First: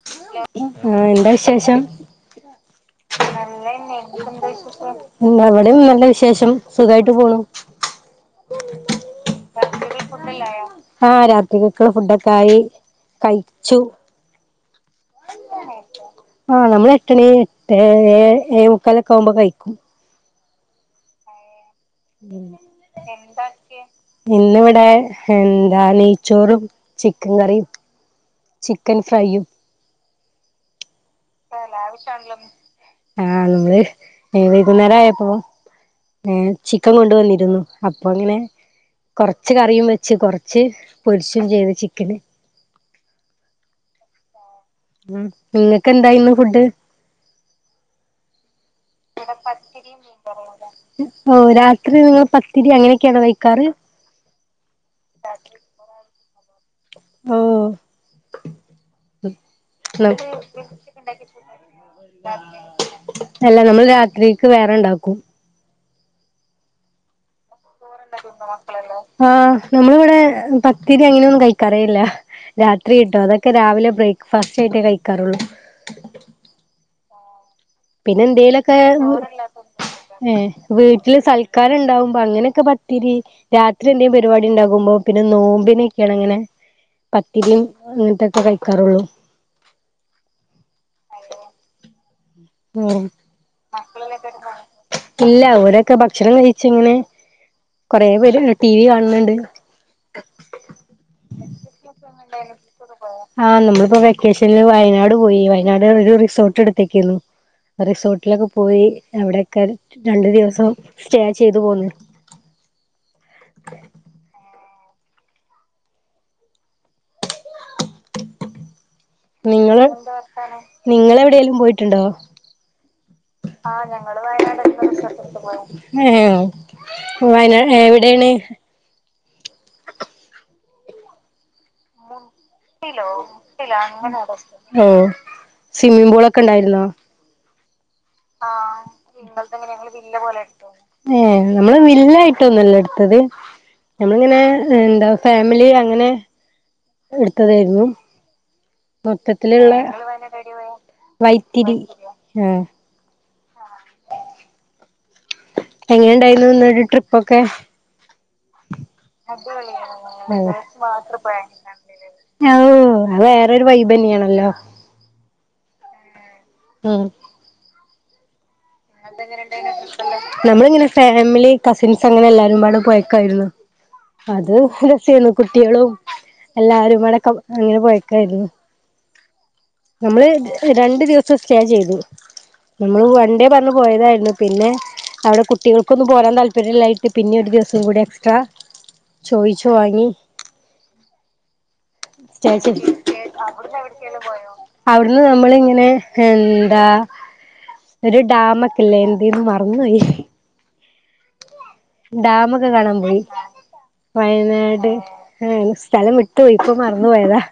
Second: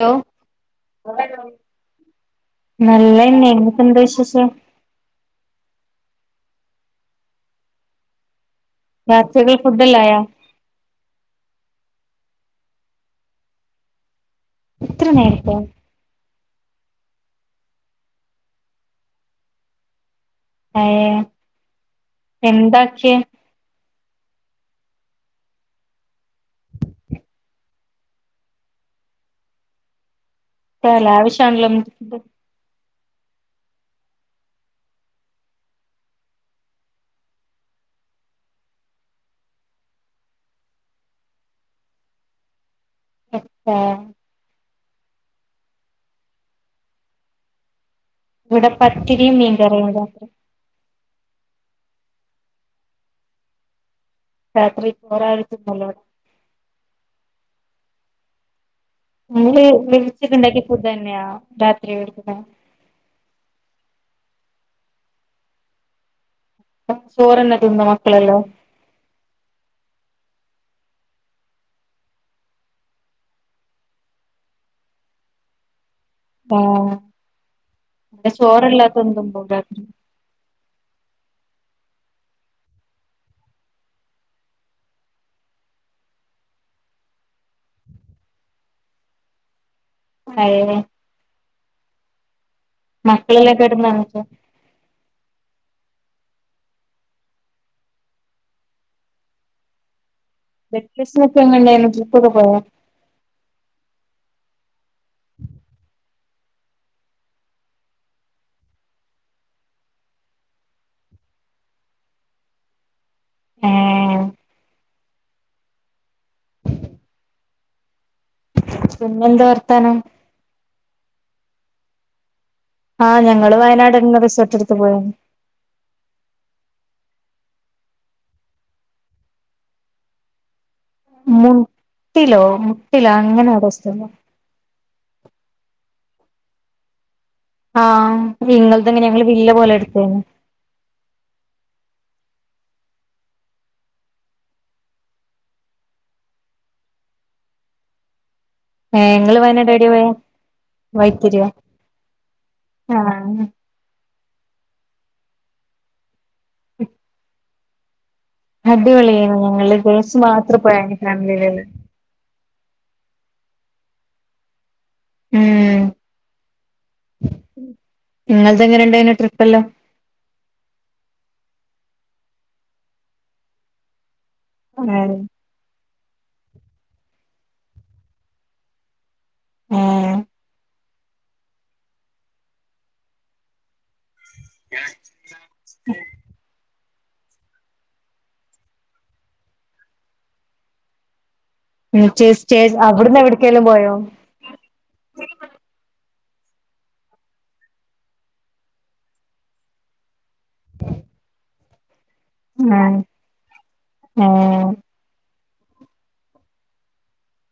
Hello ആ എന്താ വിശേഷം നല്ലന്നെ എന്തൊക്കെണ്ട് വിശേഷം ഇവിടെം നല്ല വിശേഷം സുഖായിട്ട് പോവ്ന്ന് രാത്രികൾ ഫുഡെല്ലാം ആയോ ആ രാത്രിക്കക്ക്ള്ള ഫുഡൊ കയ് കയ്ച്ചു ഇത്ര നേരത്തെയൊ ആ നമ്മൾ എട്ടണി ഏഴെ ഏഴെ മുക്കാലൊക്കാവുമ്പോ കഴിക്കും ഏയേ പിന്നെ ഇന്നിവിടെ എന്താ നെയ്ച്ചോറും ചിക്കൻ കറിയും ചിക്കൻ ഫ്രൈയും ആ ലാവിഷാണല്ലോ ഇന്ന് ആ നമ്മള് വൈകുന്നേരം ആയപ്പോ ഏ ചിക്കൻ കൊണ്ടുവന്നിരുന്നു അപ്പൊ അങ്ങനെ കൊറച്ച് കറിയും വെച്ച് കൊറച്ച് പൊരിച്ചും ചെയ്ത് ചിക്കന് അ ഉം നിങ്ങക്ക് എന്തായിന്ന് ഫുഡ് ഇവിടെ പത്തിരിയും മീൻ കറിയുമാ രാത്രി ഓ രാത്രി നിങ്ങള് പത്തിരി അങ്ങനെയൊക്കെയാണ് കഴി ക്കാറ് രാത്രി ചോറാരിക്കും നല്ലത് ഓ നിങ്ങള് വെളിച്ചൊക്കെണ്ടാക്കിയ ഫുഡ് തന്നെയാ രാത്രി എടുക്കുന്നെ അല്ല നമ്മൾ രാത്രി ക്ക് വേറെ ഉണ്ടാക്കും ചോറ് തന്നെ ആഹ് നമ്മളിവിടെ പത്തിരി അങ്ങനെയൊന്നും കയിക്കാറേല്ല രാത്രി ഇട്ടോ അതൊക്കെ രാവിലെ ബ്രേക്ക്ഫാസ്റ്റ് ആയിട്ടേ കഴിക്കാറുള്ളൂ ആഹ് പിന്നെ ഇവിടെ എന്തേലൊക്കെ ചോറില്ലാത്തതും തിന്നും രാത്രി ഏ വീട്ടിൽ സൽക്കാരം ഇണ്ടാവുമ്പോ അങ്ങനെയൊക്കെ പത്തിരി രാത്രി എന്തേം പരിപാടി ഇണ്ടാകുമ്പോ പിന്നെ നോമ്പിനൊക്കെയാണ് അങ്ങനെ പത്തിരിയും അങ്ങനത്തൊക്കെ കഴിക്കാറുള്ളൂ അയ്യോ ഉം മക്കളെല്ലാം കെടന്നോ എന്നിട്ട് ഇല്ല ഓരൊക്കെ ഭക്ഷണം കഴി ച്ച് ഇങ്ങനെ കൊറെ പേര് ടി വി കാണുന്ന്ണ്ട് വെക്കേഷനൊക്കെ എങ്ങനെണ്ടായിരുന്നു ട്രിപ്പൊക്കെ പോയോ ആഹ് നമ്മളിപ്പോ വെക്കേഷൻല് വയ വയനാട് പോയി വയനാട് ഒരു റിസോർട്ട് എടുത്തെക്കുന്ന് റിസോർട്ടിലൊക്കെ പോയി എവിടൊക്കെ രണ്ടു ദിവസം സ്റ്റേ ചെയ്തു പോന്നു ഏഹ് പിന്നെന്താ നിങ്ങള് വർത്താനം നിങ്ങളെ ടേലും പോയിട്ടുണ്ടോ ആഹ് ഞങ്ങള് ആ വയനാട്ന്നെ ഞങ്ങള് റിസോർട്ട് എടുത്ത് വയനാടൊക്കെ പോയ റിസോർട്ട് എടുത്ത് പോയാര്ന്ന് ഏഹ് ഉം വയനാട് എവിടേണ് [unintelligible] മുട്ടിലോ മുട്ടിലോ അങ്ങനേതോ സ്ഥലം ഓ സ്വിമ്മിംഗ് പൂളൊക്കെ ഉണ്ടായിരുന്നോ ആഹ് ഇങ്ങളതന്നെ ഞങ്ങള് വില്ല പോലെ എടുത്തേന്ന് ഏഹ് നമ്മള് വില്ല എ ട്ടൊന്നുവല്ല എടുത്തത് ഞമ്മളിങ്ങനെ എന്താ ഫാമിലി അങ്ങനെ എടുത്തതായിരുന്നു ഏ ങ്ങള് മൊത്തത്തിലുള്ള വയനാടേടെയാ പോയെ വൈത്തിരിയാ വൈത്തിരി ആഹ് ആ എങ്ങനെണ്ടായിരു [unintelligible] ട്രിപ്പൊക്കെ അടിപൊളിയന്ന് ഞങ്ങൾ ഗേൾസ് മാത്ര പോയ ഫാമിലിലുള്ള ഓ അത് വേറൊരു വൈബന്നിയണല്ലോ ഉം ഉം ഇന്നല് നമ്മൾ ഇങ്ങനെ ഫാമിലി കസിൻസ് അങ്ങനെ എല്ലാരുംപാട് പോയെക്കായിരുന്നു അത് ആഹ് രസന്നു കുട്ട്യാളും എല്ലാരും അടക്കം അങ്ങനെ പോയക്കായിരുന്നു ആഹ് നമ്മൾ [unintelligible] രണ്ടു ദിവസം സ്റ്റേ ചെയ്തു നമ്മൾ വൺഡേ പറഞ്ഞു പോയതായിരുന്നു പിന്നെ അവിടെ കുട്ടികൾക്കൊന്നും പോരാൻ താല്പര്യമില്ലയി പിന്നെ ഒരു ദിവസം കൂടി എക്സ്ട്രാ ചോയിച്ചു വാങ്ങി എന്നിട്ട് [inaudible] സ്റ്റേ അവിടുന്ന് എവിടക്കേലും പോയോ അവിടുന്ന് നമ്മളിങ്ങനെ എന്താ ഒരു ഡാമൊക്കെല്ലേ എന്തെനു മറന്നോയി ഡാമൊക്കെ ആഹ് കാണാൻ പോയി ആഹ് വയനാട് എ സ്ഥലം വിട്ട് പോയിപ്പം മറന്നുപോയതാ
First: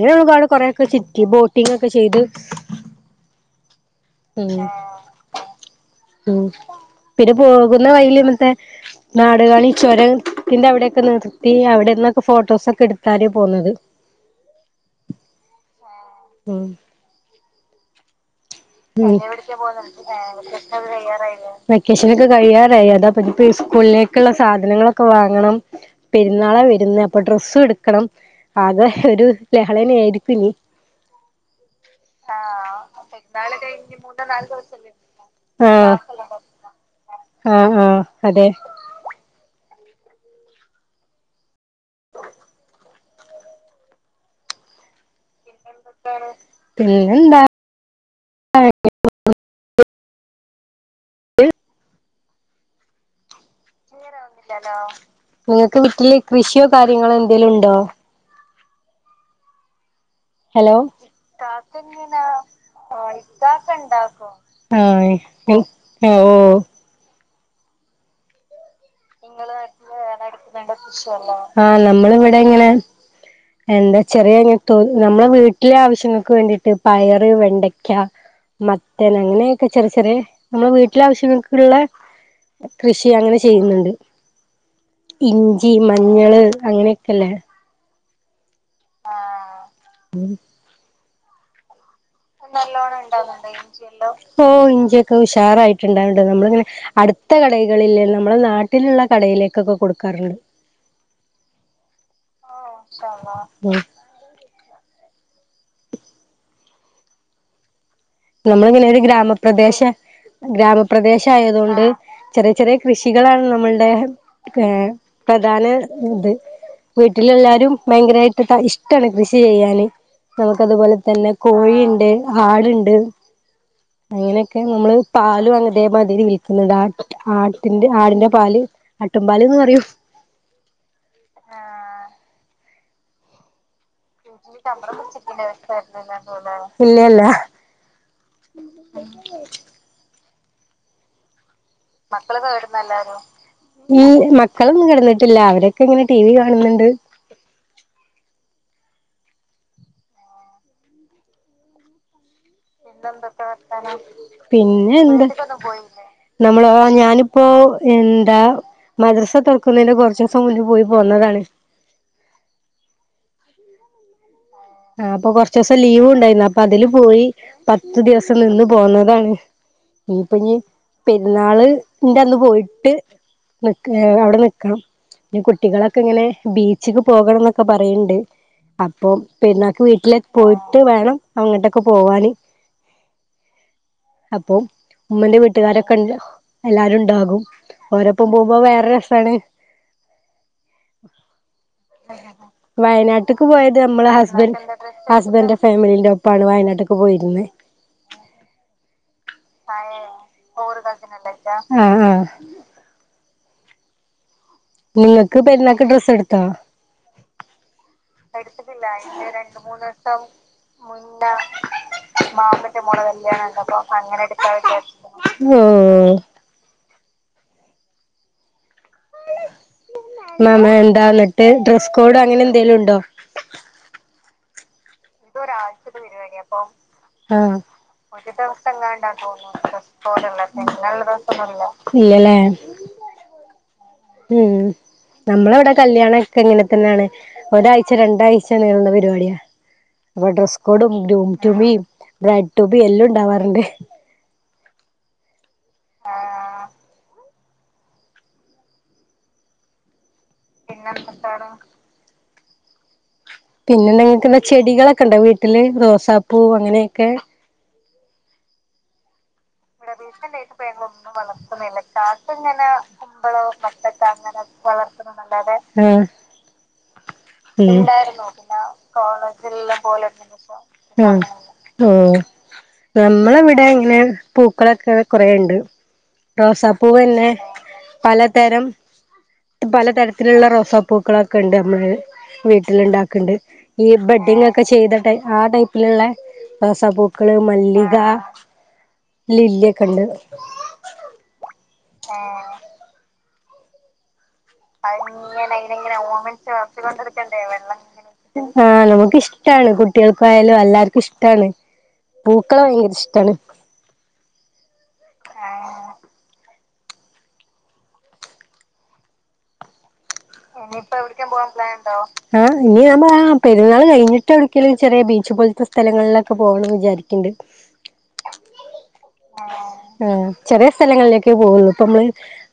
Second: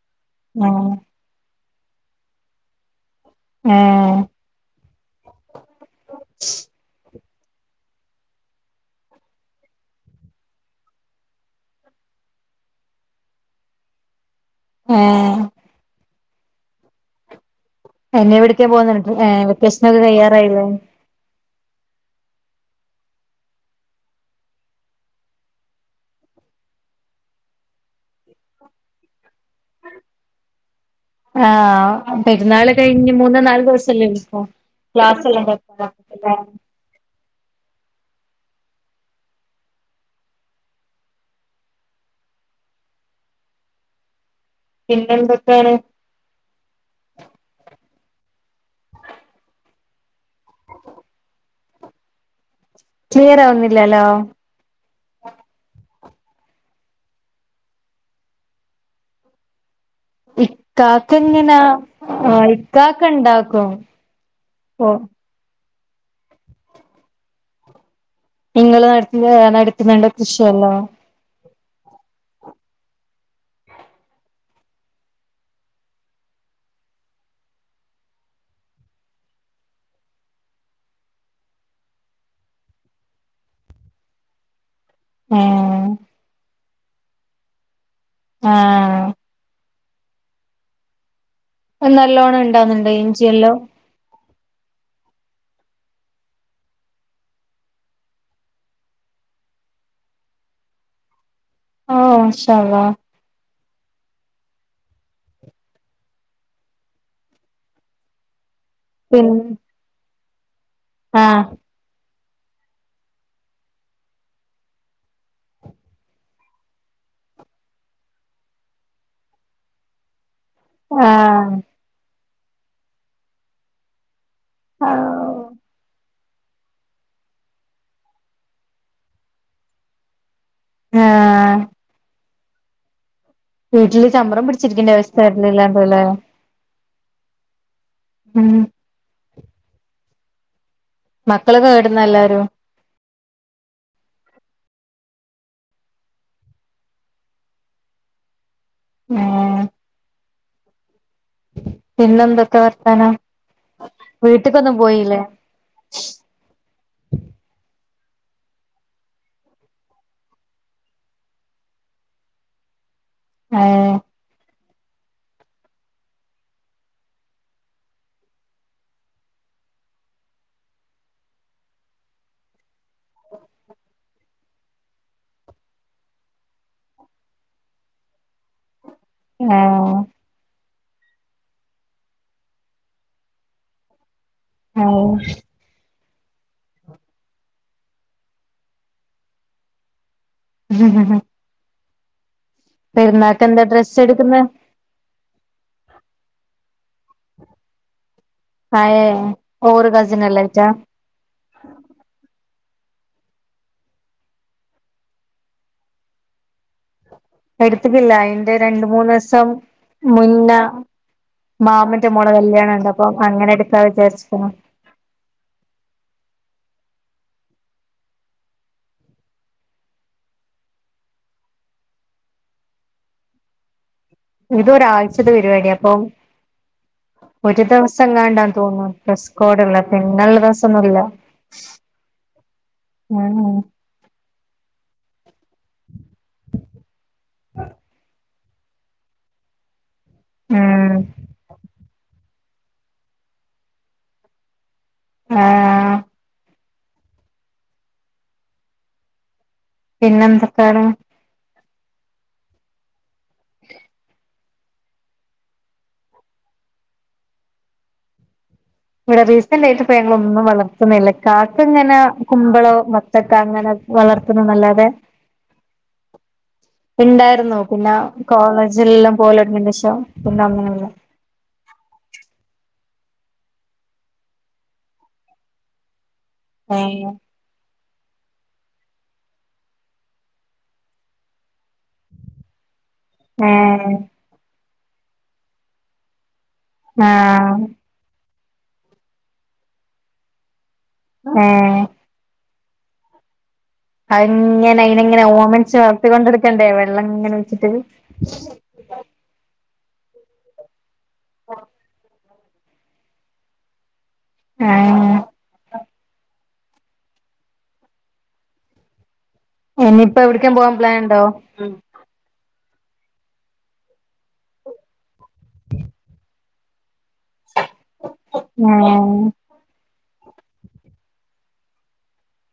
ൻ ഒരുപാട് കുറെയൊക്കെ ആഹ് ചിറ്റിബോ ക്കിങ്ങാക്കെ ചെയ്ത് ഏഹ് ഉം ഉം പിന്നെ പോകുന്ന വഴിയിലിന്ന്ട്ട് [unintelligible] നാടുകാണി ചൊരം ത്തിന്റെ അവിടൊക്കെ നിർത്തി അവിടെന്നൊക്കെ ഫോട്ടോസൊക്കെ എട്ത്താരെ പോന്നത് ഏ ഹ് ഉം എന്നെവിട് [unintelligible] ഇവിടേക്ക് പോന്നു വെക്കേഷൻ ഒക്കെ കഴിയാറായില്ലേ വെക്കേഷൻ നൊക്കെ കഴിയാറായി അതാപ്പ സ്കൂളിലേക്ക്ള്ള സാധനങ്ങളൊക്കെ വാങ്ങണം പെരുന്നാളാ വരുന്നേ അപ്പൊ ഡ്രസ്സും എടുക്കണം ആകെ ഒരു ലഹളേനേയിരിക്കും ഇനി ആഹ് പെരുന്നാള് കഴിഞ്ഞു മു ന്ന്നാല് ദിവസല്ലേ [unintelligible] ക്ലാസെല്ലെ ആഹ് [unintelligible] ആഹ് ആഹ് അതെ പിന്നെന്തൊക്കേണ് പിന്നെന്താ [inaudible] റ്റിയറാവുന്നിലല്ലോ [inaudible] നിങ്ങക്ക് വീട്ടില് കൃഷിയോ കാര്യങ്ങളോ എന്തേലു ഉണ്ടോ ഹലോ ഇക്കാക്ക ഇങ്ങനാ ഇക്കാക്ക എങ്ങനാ ആഹ് ഇക്കാക്ക ഇക്കാക്ക ഇണ്ടാക്കും ഇണ്ടാക്കും ഓ ആ ഓ ഓ നിങ്ങള് നടത്തുന്ന നിങ്ങൾ നടത്തുന്നുണ്ടോ നടത്തുന്ന കൃഷിയെല്ലാം കൃഷിയല്ലേ ആ നമ്മൾ ഇവിടെ ഇങ്ങനെ എന്താ ചെറിയ നമ്മളെ വീട്ടിലെ ആവശ്യങ്ങൾക്ക് വേണ്ടിയിട്ട് പയറ് വെണ്ടയ്ക്ക മത്തൻ അങ്ങനെയൊക്കെ ചെറിയ ചെറിയ നമ്മെ വീട്ടിലെ ആവശ്യങ്ങൾക്കുള്ള കൃഷി അങ്ങനെ ചെയ്യുന്നുണ്ട് ഇഞ്ചി ഏഹ് മഞ്ഞള് അങ്ങനെ ഇല്ലെ ആഹ് ആ ഉം നല്ലോണം ഇണ്ടാവുന്നുണ്ടോ നല്ലോണം ഇണ്ടാവണ്ട് ഇഞ്ചിയെല്ലാം ഇഞ്ചിയല്ലാം ഇഞ്ചി ഉഷാറായിട്ടുണ്ടാറുണ്ട് നമ്മളിങ്ങനെ അടുത്ത കടകളിൽ നമ്മളെ നാട്ടിലുള്ള കടയിലേക്കൊക്കെ കൊടുക്കാറുണ്ട് ആ ഇൻഷാ അല്ലാഹ് മം നമ്മളിങ്ങനെ ഒരു പിന്നെ ഗ്രാമപ്രദേശ ഗ്രാമപ്രദേശ ആഹ് ആയതോണ്ട് ചെറിയ ചെറിയ കൃഷികളാണ് നമ്മളുടെ ഏ പ്രധാന ഇത് വീട്ടിലെല്ലാരും ഭയങ്കരമായിട്ട് ഇഷ്ടണ് കൃഷി ചെയ്യാന് നമുക്ക് അതുപോലെ തന്നെ ആഹ് കോഴിയുണ്ട് പാട്ണ്ട് അങ്ങനെയൊക്കെ നമ്മള് പാലും അങ്ങനെ അത് മാതിരി എന്ന ആട്ടിന്റെ ആടിന്റെ പാല് ആട്ടുമ്പാലും ന്ന്‌പറയും ആഹ് ആഹ് വീട്ടില് ചമ്പരം പിടിച്ചിരിക്കേണ്ട അവസ്ഥ വരില്ലല്ലോ അല്ലേ ഇല്ല ല്ല ഉം മ ഇല്ല മ മക്കളൊന്നും കിടന്നിട്ടില്ല അവരൊക്കെ ഇങ്ങനെ ടി വി കാണുന്നുണ്ട് ആ പിന്നെന്ത് വീട്ട്ക്കൊന്നും പിന്നെ പോയില്ലേ ഇ നമ്മള ഞാനിപ്പോ എന്താ മദ്രസ തൊറക്ക്ണേന്റെ കുറച്ചു ദിവസം മുന്ന പോയി പോന്നതാണ് ഏഹ് ആ അപ്പൊ കൊറച്ചുസം ലീവൂണ്ടായിരുന്നു, അപ്പൊ അതില് പോയി, പത്തു ദിവസം നിന്ന് പോന്നതാണ്, ഇനിയിപ്പോ ഇനി പെരുന്നാള് ന്റെ അന്ന് പോയിട്ട് നിക്ക് ഏഹ് അവിടെ നിക്കണം, പിന്നെ കുട്ടികളൊക്കെ ഇങ്ങനെ ബീച്ചിക്ക് പോകണന്നൊക്കെ പറയണ്ട് അപ്പൊ പെരുന്നാക്ക് ഏഹ് വീട്ടിലേക്ക് പോയി ട്ട് വേണം അങ്ങട്ടൊക്കെ പോവാന്. അപ്പൊ ഏഹ് ഉമ്മന്റെ വീട്ടുകാരൊ [unintelligible] എല്ലാരും ഉണ്ടാകും ഓരപ്പം പോകുമ്പോ വേറെ രസമാണ് [unintelligible] [unintelligible] പെരുന്നാക്ക് എന്താ ഡ്രസ്സ് എടുക്കുന്ന [unintelligible] ഹസ്ബ ന്റെ ഫാമിലിന്റെ ഒപ്പാണ് വയനാട്ട്ക്ക് [unintelligible] പോയിര്ന്ന് [unintelligible] [unintelligible] കസിനല്ലായിട്ടാ ഓര് കസിനല്ലേച്ചാ [unintelligible] നിങ്ങക്ക് പെരുന്നാക്ക് ഡ്രസ്സ് എടുത്താ എടുത്തിക്കില്ല അയിന്റെ രണ്ട് എടുത്തിട്ടില്ല [unintelligible] മൂന്നീസം രണ്ടു മൂന്ന് സം മുന്ന മുന്ന മാമന്റെ മോളെ മാമ്മന്റെ കല്യാണണ്ട് മോള അപ്പം കല്യാണം അങ്ങനെ ഉണ്ട് എടുക്കാ അപ്പൊ അങ്ങനെ വിചാരിച്ച്ക്ക്ണ് എടുക്കാ എന്ന് [unintelligible] മാമ എന്താ അന്നിട്ട് ഡ്രസ്സ് കോഡോ അങ്ങനെ എന്തേലും ഉണ്ടോ ഇതൊര ആഴ് ഇതൊരാഴ്ചത്തെ പരിപാടിയാ അപ്പോ ആ ഒരു ഒരു ദിവസംങ്ങാണ്ടാന്ന് ദിവസം തോന്നുന്നു എങ്ങാണ്ടാ ഡ്രസ് തോന്ന്ണു കോഡ്ള്ള ഡ്രസ്സ് കോഡ് പിന്നെള്ള ഉള്ളെ ദിവസൊന്നുല്ല [unintelligible] ദിവസം ഒന്നുമില്ല. ഇല്ല ലെ ഉം ഉം നമ്മുടെ ഇവിടെ കല്യാണ എങ്ങനെ തന്നെയാണ് ഒരാഴ്ച രണ്ടാഴ് ചകണികളുടെ പരിപാടിയാ ഈ ഡ്രസ്സ്‌ കോഡും ഉം ഗ്രൂമ് റ്റു മീ മ് ബ്രെഡ് ടൂബി എല്ലാം ഉണ്ടാവാറുണ്ട് അ പിന്നെന്തൊക്കെണ് പിന്നെന്ത നിങ്ങൾക്ക് ചെടികളൊക്കെ ഉണ്ടാവ വീട്ടില് റോസാപ്പൂ അങ്ങനെയൊക്കെ ഇവിടേ റീസ് ഇങ്ങനെ കുമ്പളോ വത്തക്ക അങ്ങനെ വളർത്തുന്നല്ലാതെ മ് ഇണ്ടായിരുന്നു പിന്നെ കോളേജിൽ എല്ലാം കോളേജ് പോയേലിൻ ശേഷം ഒന്നും പിന്നെ നമ്മളെവിടെ ഇങ്ങനെ പൂക്കളൊക്കെ കൊരെണ്ട്‌ റോസാപ്പൂ ഏഹ് എന്നെ പലതരം പലതരത്തിലുള്ള റോസാപ്പൂക്കളൊക്കെ ഉണ്ട് നമ്മള് വീട്ടിലുണ്ടാക് ക്ണ്ട് ഈ ബഡിങ് ഒക്കെ ചെയ്തിട്ട് ആ ടൈപ്പിലുള്ളെ റോസാ പൂക്കള് ആഹ് മല്ലിക ലില്ലയൊകെണ്ട് ഏ ഏ അതിങ്ങനെ അയിനെങ്ങനെ ഓമനിച്ചു വളർത്തി കൊണ്ടെടുക്കണ്ടേ വെള്ളം എങ്ങനെ ഒഴിച്ചിട്ട് ആഹ് നമുക്കിഷ്ടാണ് കുട്ടികൾക്കായാലും എല്ലാർ ഇഷ്ടാണ് പൂക്കളെ ഭയങ്കര ഇഷ്ടാണ് ഏ [unintelligible] പോവാൻ ഇനിയിപ്പോ പ്ലാൻ ഉണ്ടോ എവിടക്കാൻ പോവാൻ പ്ലാൻ ഉണ്ടോ ഇനി നമ്മള് പെരുന്നാൾ കഴിഞ്ഞിട്ട് എവിടെക്കെല് ചെറിയ ബീ ച്ച് പോലത്തെ സ്ഥലങ്ങളിലൊക്കെ പോണെന്നു വിചാരിക്കും അ ഏഹ് ആ ചെറിയ സ്ഥലങ്ങളിലേക്കെ പോകുന്നു ഇപ്പ നമ്മള്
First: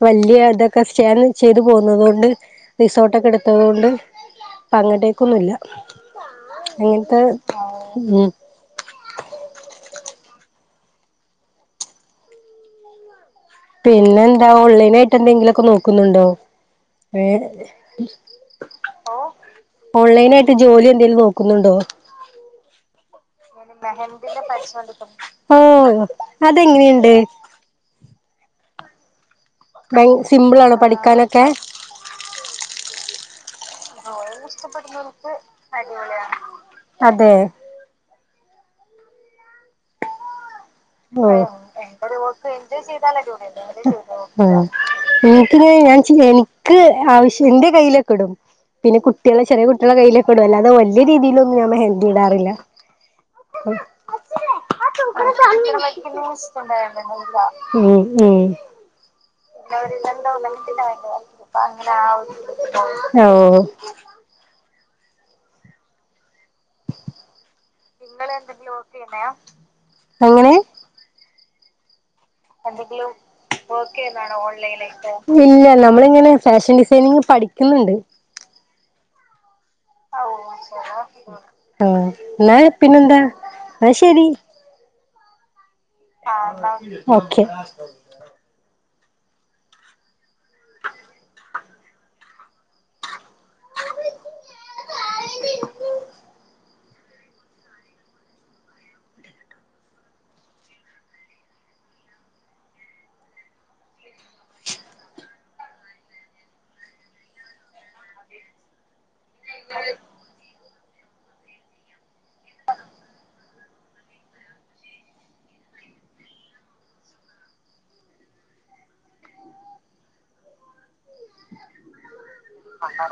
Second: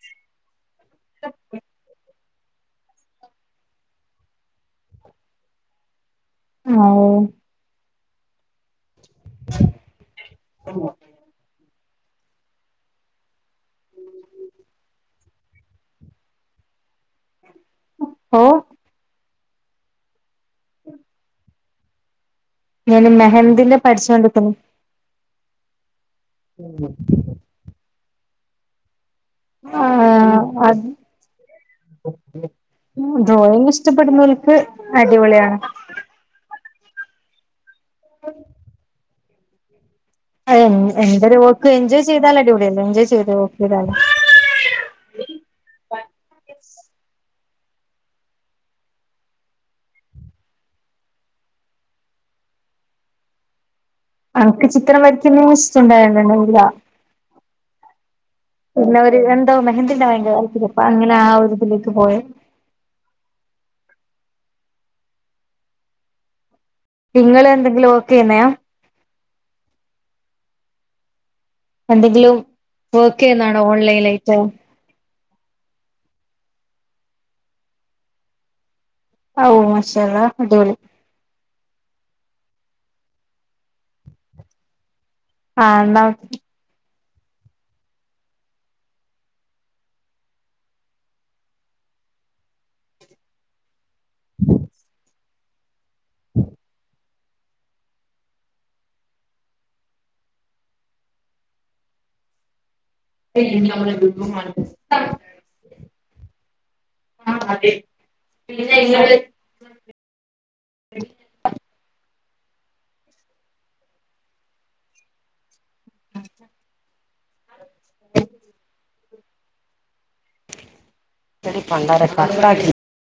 വലിയ ഇ സ്റ്റെയർറിംഗ് ചെയ്തു പോകുന്നതുകൊണ്ട് [inaudible] റിസോർട്ടൊക്കെ എടുത്തത് കൊണ്ട് അപ്പം അങ്ങിട്ടേക്കൊന്നുമില്ല ആഹ് എങ്ങനത്തെ ഉം [unintelligible] പിന്നെ എന്താ ഓൺലൈൻ ആയിട്ട് എന്തെങ്കിലൊക്കെ നോക്കുന്നുണ്ടോ ഏഹ് ഓ ഓ ഓൺലൈന ജോലി എന്തേലും നോക്കുന്നുണ്ടോ ഞാൻ മെഹന്തിന്റെ പഠിച്ചൊണ്ടിക്കണ് ഓ അതെങ്ങനെയുണ്ട് ഭയ ആഹ്ഹ് അ സിമ്പിളാണോ പഠിക്കാനൊക്കെ ഡ്രോയിങ് ഇഷ്ടപ്പെടുന്നവർക്ക് അടിപൊളിയാണ് അതെ [unintelligible] എന്തൊരു വർക്ക് എൻജോയ് ചെയ്താൽ അടിപൊളിയല്ലേ എൻജോയ് ചെയ്ത് വർക്ക് ചെയ്താല് ഉം എനിക്ക് ഇനി ഞാൻ ചെ എനിക്ക് ആവിശ്യ എന്റെ കയ്യിലൊക്കെ ഇടും പിന്നെ കുട്ടികള ചെറിയ കുട്ടികളുടെ കയ്യിലൊക്കെ ഇടും അല്ലാതെ വലിയ രീതിയിലൊന്നും ഞാൻ മെഹന്തി ഇടാറില്ല അനക്ക് ചിത്രം വരയ്ക്കുന്നോന്നും ഇഷ്ട [unintelligible] ഉം ഉം പിന്നെ ഒരു എന്തോ മെഹന്തിന്റെ ഭയങ്കര താല്പര്യം അപ്പൊ അങ്ങനെ ആ ഒരു ഇതിലേക്ക് പോയെ ഓ ഓ നിങ്ങള് എന്തെങ്കിലും ഓക്കെയ്ന്നയാ എങ്ങനെ എന്ത്‌ ഓക്കേ എന്നാടാ ഓൺലൈന് ലേറ്റ് ആകും ഇല്ല നമ്മളിങ്ങനെ ഫാഷൻ ഡിസൈനിങ് പഠിക്കുന്നുണ്ട് ആ ഓ ഓ അ ല്ല അടിപൊളി ആ എന്നാ പിന്നെന്താ ആ ശരി ആഹ് എന്നാ ഓ ഓക്കെ [unintelligible] [unintelligible] [inaudible] മ്മ് അതെ പിന്നെ [unintelligible] [inaudible] [unintelligible] കട്ട [unintelligible]